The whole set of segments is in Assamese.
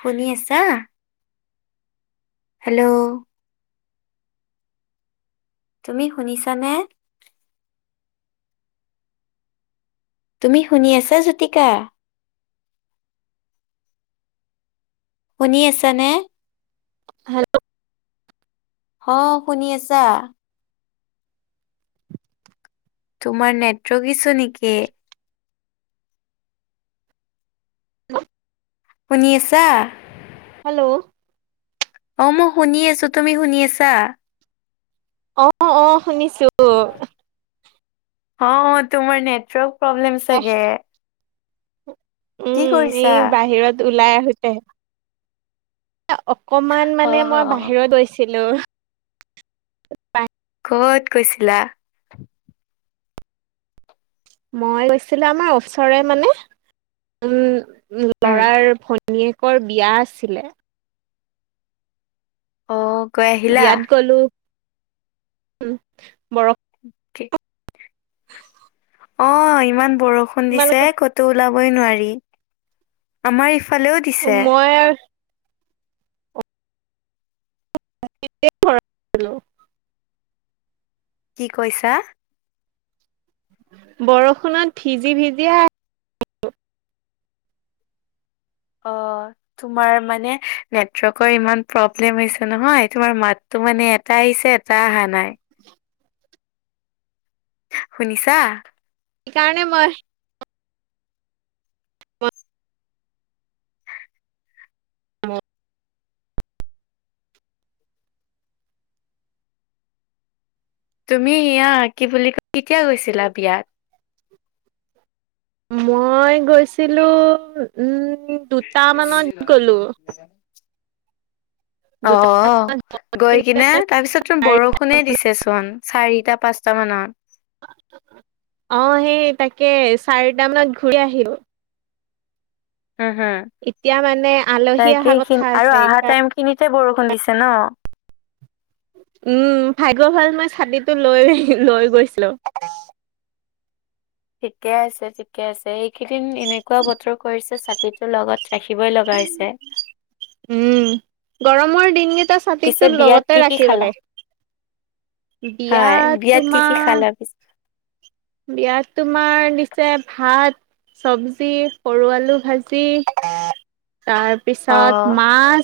শুনি আছা হেল্ল' তুমি শুনিছানে তুমি শুনি আছা জ্যোতিকা? শুনি আছানে? হেল্ল' অ শুনি আছা তোমাৰ নেটৱৰ্ক ইছো নেকি শুনি আছা হেল্ল' অ মই শুনি আছো তুমি শুনি আছা অ অ শুনিছো অ তোমাৰ নেটৱৰ্ক প্ৰব্লেম চাগে কি উম কৰিছা? এই বাহিৰত ওলাই আহোতে অকমান মানে অ', মই অ'। বাহিৰত গৈছিলো ক'ত গৈছিলা মই গৈছিলো আমাৰ ওচৰে মানে উম উম, লৰাৰ ভনী ভনীয়েকৰ বিয়া আছিলে অ গৈ আ বিয়াত গলো বৰ [unintelligible] অ ইমান বৰষুণ দিছে তোমালোকৰ কতো ওলাবই নোৱাৰি আমাৰ ইফালেও দিছে মই [unintelligible] কি কৈছা? বৰষুণত ভিজি ভিজি আহ অ তোমাৰ মানে নেটৱৰ্কৰ ইমান প্ৰব্লেম হৈছে নহয় তোমাৰ মাততো মানে এটা আহিছে, এটা তাই অহা নাই শুনিছা? ইকাৰণে মই মট তুমি ইয়া কি বুলি কয় কেতিয়া গৈছিলা বিয়াত? মই গৈছিলোঁ উম দুটামানত গ'লো [unintelligible] অ দুটা মান গৈ কিনে তাৰপিছত চোন বৰষুণে দিছেচোন চাৰিটা, পাঁচটা মানত অ সেই তাকে চাৰিটা মানত ঘূৰি আহিলোঁ হম হম এতিয়া মানে আলহী অহা কথা আছে সেইকা তিনিতে বৰষুণ দিছে ন উম ভাগ্য ভাল মই ছাতিটো লৈ লৈ গৈছিলোঁ ঠিকে আছে, ঠিকে আছে এইকেইদিন এনেকুৱা বতৰ কৰিছে ছাতিটো লগত থাকিবই লগা হৈছে উম গৰমৰ দিনকেইটা পিছে ছাতিটো বিয়াত লগতে কি কি ৰাখিব খালা লাগে বিয়া হয় বিয়াত কি কি তোমাৰ খালা পিছে বিয়াত তোমাৰ দিছে ভাত চবজি, সৰু আলু ভাজি, তাৰ অ পিছত মাছ,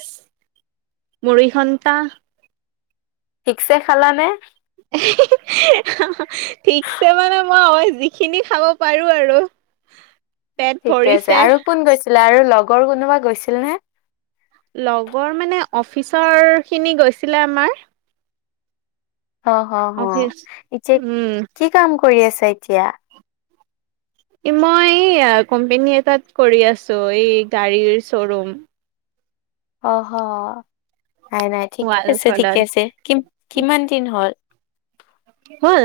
মুৰিঘণ্টা থিকছে খালানে? ঠিকছে মানে মই অ যিখিনি খাব পাৰো আৰু পেট ঠিকে আছে ভৰিছে আৰু কোন গৈছিলে আৰু লগৰ কোনোবা গৈছিল নে লগৰ মানে অফিচৰ খিনি গৈছিলে আমাৰ অ হ হ অফিচ এতিয়া উম কি কাম কৰি আছা এতিয়া? মই এই কোম্পেনী এটাত কৰি আছো এই গাড়ীৰ শ্বৰুম অহ নাই নাই ঠিকে আছে, ৱালখনত ঠিকে আছে কি কিমান দিন হ'ল? হ'ল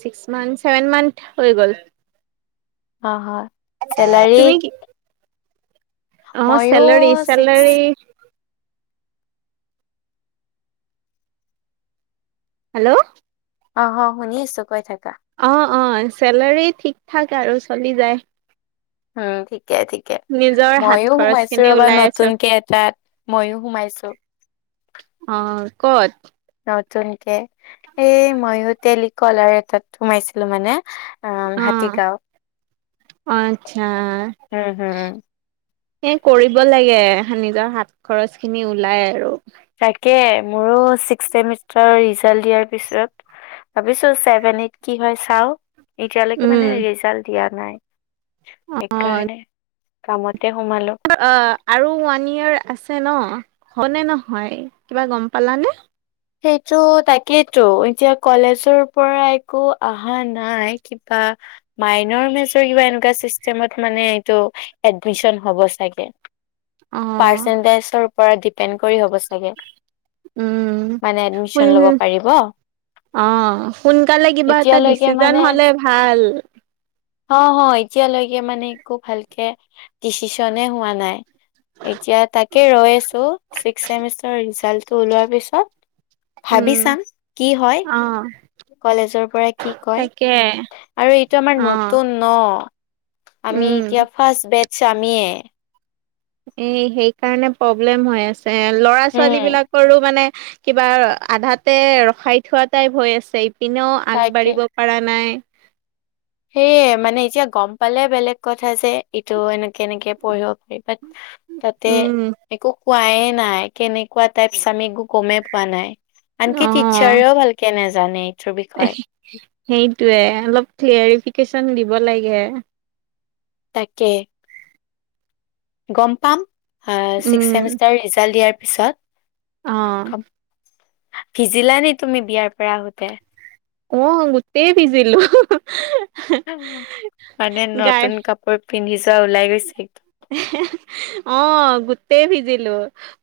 ছিক্স মান্থ, ছেভেন মান্থ হৈ গ'ল অ হয় চেলাৰী তুমি কি অ চেলাৰী মইয়ো ছিক্স চেলাৰী হেল্ল' অ অ শুনি আছো কৈ থাকা অ অ চেলাৰী ঠিক ঠাক আৰু চলি যায় উম ঠিকে ঠিক কে নিজৰ হাত মইও খৰচ সোমাইছো খিনি ৰবা ওলাই আছো নতুনকে এটাত মইও সোমাইছো অ ক'ত? নতুনকে এই ময়ো টেলিকল আৰু এটাত সোমাইছিলো মানে অ অ আচ্ছা হম হম হম এ কৰিব লাগে নিজৰ হাত খৰচ খিনি ওলাই আৰু তাকে মোৰো ছিক্স চেমিষ্টাৰ ৰিজাল্ট দিয়াৰ পিছত ভাবিছো ছেভেন এইট কি হয় চাও এতিয়ালৈকে উম মানে ৰিজাল্ট দিয়া নাই, অ সেইকাৰণে কামতে সোমালো। অ' আৰু ওৱান ইয়েৰ আছে ন, হয়নে নহয়, কিবা গম পালানে? সেইটো তাকেইেতো, এতিয়া কলেজৰ পৰা একো অহা নাই কিবা মাইনৰ মেজৰ কিবা এনেকুৱা চিষ্টেমত মানে এইটো এডমিচন হ'ব চাগে। অ পাৰ্চেন্টেজৰ ওপৰত ডিপেণ্ড কৰি হ'ব চাগে। উম, মানে এডমিচন হয় ল'ব মই পাৰিব। অ', সোনকালে কিবা এটা এতিয়ালৈকে ডিচিজন মানে হ'লে ভাল। অ' হয় এতিয়ালৈকে মানে একো ভালকে ডিচিশনে হোৱা নাই। এতিয়া তাকে ৰৈ আছো, ছিক্স চেমিষ্টাৰ ৰিজাল্টটো ওলোৱাৰ পিছত উম ভাবি ছাম, কি হয়। অ কলেজৰ পৰা কি কয়, তাকে আৰু এইটো আমাৰ অ নতুন ন, আমি উম এতিয়া ফাৰ্ষ্ট বেটছ আমিয়ে। এ সেইকাৰণে প্ৰব্লেম হৈ আছে, ল'ৰা ছোৱালী উম বিলাকৰো মানে কিবা আধাতে ৰখাই থোৱা টাইপ হৈ আছে, ইপিনেও তাকে আগবাঢ়িব পৰা নাই। সেয়ে মানে এতিয়া গম পালে বেলেগ কথা যে ইটো এনেকে এনেকে পঢ়িব পাৰি বাট [inaudible] তাতে, উম একো কোৱাইে নাই, কেনেকুৱা টাইপচ আমি একো গমেই পোৱা নাই। অ আনকি টিচাৰেও ভালকে নাজানে। এইটোৰ বিষয়ে সেইটোৱে, অলপ ক্লিয়াৰফিকেশচন দিব লাগে। তাকে। গম পাম, আ ছিক্স উম চেমিষ্টাৰ ৰিজাল্ট দিয়াৰ পিছত। অ ভিজিলা নেকি তুমি বিয়াৰ পৰা আহোতে? অ' গোটেই ভিজিলো। মানে গাই নতুন কাপোৰ পিন্ধি যোৱা ওলাই গৈছে। অ' গোটেই ভিজিলো।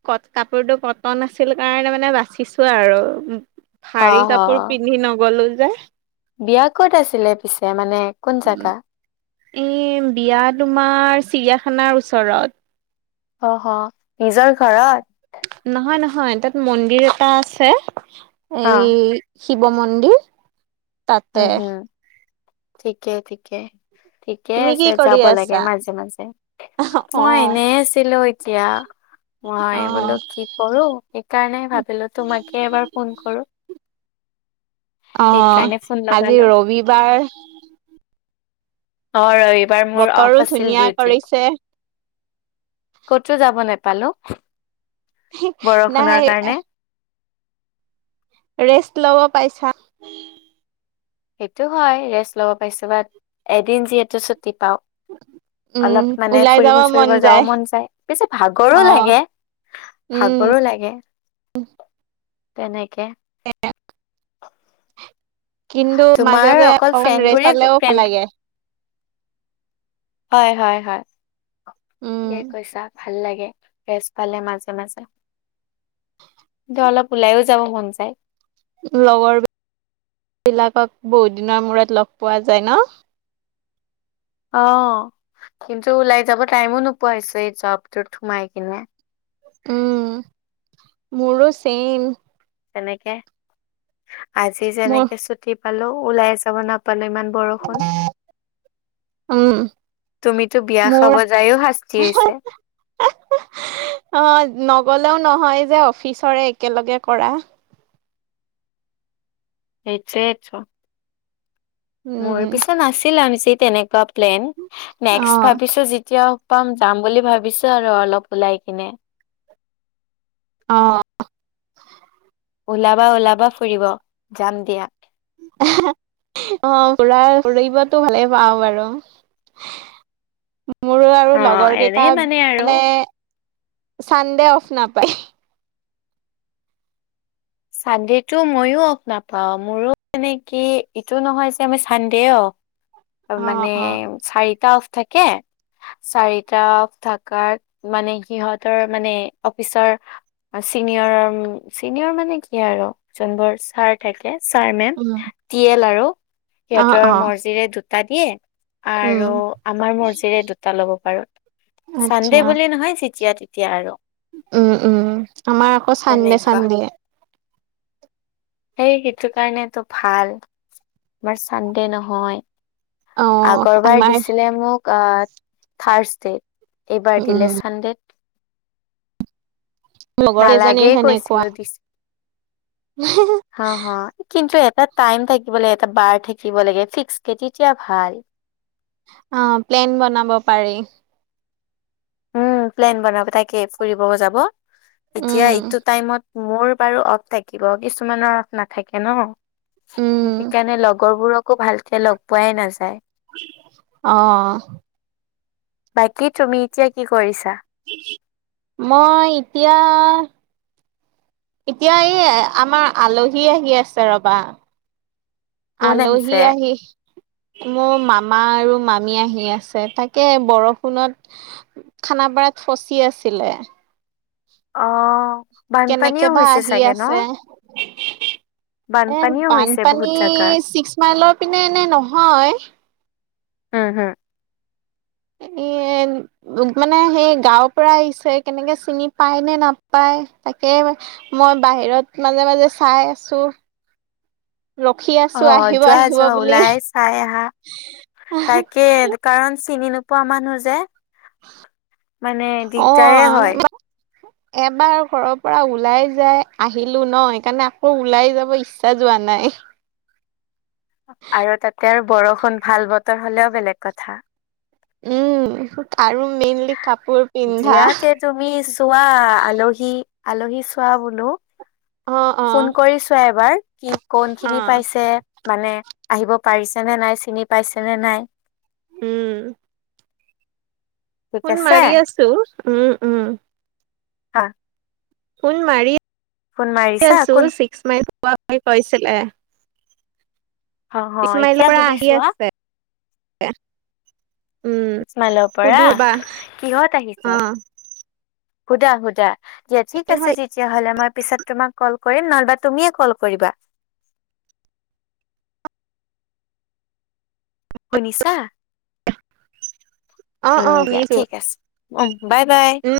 ক কাপোৰটো কটন আছিল কাৰণে মানে বাচিছো আৰু। অ ভাৰী হ কাপোৰ পিন্ধি নগলো যে। বিয়া কত আছিলে পিছে, মানে কোন জেগা? এ বিয়া তোমাৰ চিৰিয়াখানাৰ ওচৰত। অ' অ', নিজৰ ঘৰত। নহয় নহয়, তাত মন্দিৰ এটা আছে, অ এই শিৱ মন্দিৰ। তাতে। উম হুম, ঠিকে ঠিকে ঠি ঠিকে তুমি কি আছে, কৰি যাব লাগে আছা? মাজে মাজে, অ', মই এনে লো এতিয়া, মই বোলো অ', কি কৰো, সেইকাৰণে ভাবিলো তোমাকে এবাৰ ফোন কৰো। অ' সেইকাৰণে ফোন আজি লগালো ৰবিবাৰ। অ' ৰবিবাৰ মোৰ বতৰো অফ আছিল ধুনীয়া ডিউটি। কৰিছে। কতো যাব নেপালো, নাই বৰষুণৰ কাৰণে। ৰেষ্ট ল'ব পাইছা। সেইটো হয় ৰেষ্ট ল'ব পাইছো বা, এদিন যিহেতু ছুটি পাওঁ। উম, অলপ মানে ওলাই যাব ফুৰিব মন ফুৰিব যাও মন যায়, বেছি ভাগৰো অ', লাগে। উম, ভাগৰো লাগে, তেনেকে। এক [unintelligible] কিন্তু মাজে তোমাৰ মাজে অকল অকন ফ্ৰেণ্ড ৰেষ্ট বোৰে পালেও ভাল ফ্ৰেণ্ড লাগে। হয় হয় হয়, উম, ঠিকে কৈছা। ভাল লাগে, ৰেষ্ট পালে মাজে মাজে। কিন্তু অলপ ওলাইও যাব মন যায়। লগৰ বিলাকক, বহুত দিনৰ মূৰত লগ পোৱা যায় ন'। অ' কিন্তু ওলাই যাব টাইমো নোপোৱা হৈছো, এই জবটোত সোমাই কিনে। উম, মোৰো চেইম। তেনেকে, আজি মোৰ যেনেকে ছুটি পালো, ওলাই যাব নাপালো ইমান বৰষু ণ, উম, তুমিতো বিয়া মোৰ খাব জায়ও শাস্তি হৈছে। অ' নগলেও নহয় যে, অফিচৰে একেলগে কৰা। সেইটোয়ে টো, মোৰ উম, পিছে নাছিলে বেছি তেনেকে প্লেন, নেক্স অ', ভাবিছো যেতিয়া পাম যাম বুলি ভাবিছো আৰু অলপ ওলাই কিনে। অ'। ওলাবা ওলাবা ফুৰিব, যাম দিয়া। অ' ফুৰা, ফুৰিবতো ভালে পাওঁ বাৰু। [inaudible] মোৰো আৰু অ লগৰ কেইটা এনেই আৰু মানে, চানডে অফ নাপায়। চানডেটো মইো অফ নাপাওঁ, মোৰো মানে কি ইটো নহয় যে আমি চানডে অফ অ', মানে অ', চাৰিটা অফ থাকে। চাৰিটা থাকাৰ মানে সিহঁতৰ মানে অফিচৰ চিনিয়ৰ, চিনিয়ৰ মানে কি আৰু যোনবোৰ চাৰ থাকে ছাৰ মেম, উম, টিয়েল আৰু, অ', সিহঁতৰ অ', মৰ্জিৰে দুটা দিয়ে। উম, আৰু আমাৰ মৰ্জিৰে দুটা ল'ব পাৰো। চানডে আচ্ছা। বুলি নহয় যেতিয়া তেতিয়া আৰু। উম উম, আমাৰ আকৌ চানডে তেনেকুৱা চানডে। সেই সেইটো কাৰণেটো ভাল, আমাৰ চানডে নহয়। অ', আগৰবাৰ আমাৰ দিছিলে মোক আ থাৰচডে, এইবাৰ উম, দিলে চানডে। লগৰ কেইজনীৰ নালাগেই সেনেকুৱা কৈছিলো দিছে। অ' হো কিন্তু এটা টাইম থাকিব লাগে, এটা বাৰ থাকিব লাগে ফিক্স কে তেতিয়া ভাল। অ' প্লেন বনাব পাৰি। উম, প্লেন বনাব তাকে ফুৰিব‌ও যাব, এতিয়া উম, এইটো টাইমত মোৰ বাৰু অফ থাকিব, কিছুমানৰ অফ নাথাকে ন'। উম, সেইকাৰণে লগৰবোৰকো ভালকে লগ পোৱাই নাযায়। অ'। বাকী তুমি এতিয়া কি কৰিছা? মই এতিয়া এতিয়া এই আমাৰ আলহী আহি আছে ৰবা। কোন আলহি আহিছে? আহি মোৰ মামা আৰু মামী আহি আছে, তাকে বৰষুণত খানাপাৰাত ফচি আছিলে। অ'। কেনেকে বানপানীও বা হৈছে আহি চাগে ন? আছে। এ বানপানীও হৈছে বহুত বানপানী জাগাত। ছিক্স মাইলৰ পিনে এনে নহয়। হম হম। এই উ মানে সেই গাঁৱৰ পৰা আহিছে, কেনেকে চিনি পায় নে নাপায় তাকে মই বাহিৰত মাজে মাজে চাই আছোঁ। অ' আহিব যোৱা আহিব যোৱা বুলি ওলাই চাই আহা। তাকে দোকাণ চিনি নোপ পোৱা মানুহ যে মানে অ দিগদাৰে হয়। এবাৰ ঘৰৰ পৰা ওলাই যাই আহিলো ন' সেইকাৰণে আকৌ ওলাই যাব ইচ্ছা যোৱা নাই। আৰু তাতে আৰু বৰষুণ ভাল বতৰ হলেও বেলেগ কথা। উম আৰু মেইনলি কাপোৰ পিন্ধা জীয়াকে তুমি চোৱা আলহী আলহী চোৱা বোলো। অ অ ফোন কৰি ছোৱা এবাৰ কি কোন অ খিনি পাইছে? মানে আহিব পাৰিছে নে নাই চিনি পাইছে নে নাই? উম। ঠিক ফোন আছে। মাৰি আছোঁ। উম উম। [inaudible] ফোন মাৰি ফোন মাৰিছা আছোঁ। কোন চেক ছিস্কমাইল পোৱা বুলি কৈছিলে, অ হ এতিয়া ছিস্কমাইলৰ পৰা আহি সুধিছোৱা আছে। এ [unintelligible] ছিক্স মাইলৰ পৰা বা কিহত আহিছ? অ', সুধা সুধা দিয়া কি ঠিক হয় আছে আজি। তেতিয়াহ'লে মই পিছত তোমাক কল কৰিম নহবা তুমিয়ে কল কৰিবা। শুনিছাঁ? অ', উম অ', দিয়া ঠিক আছে উ bye bye. Okay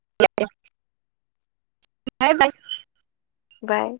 bye bye. বাই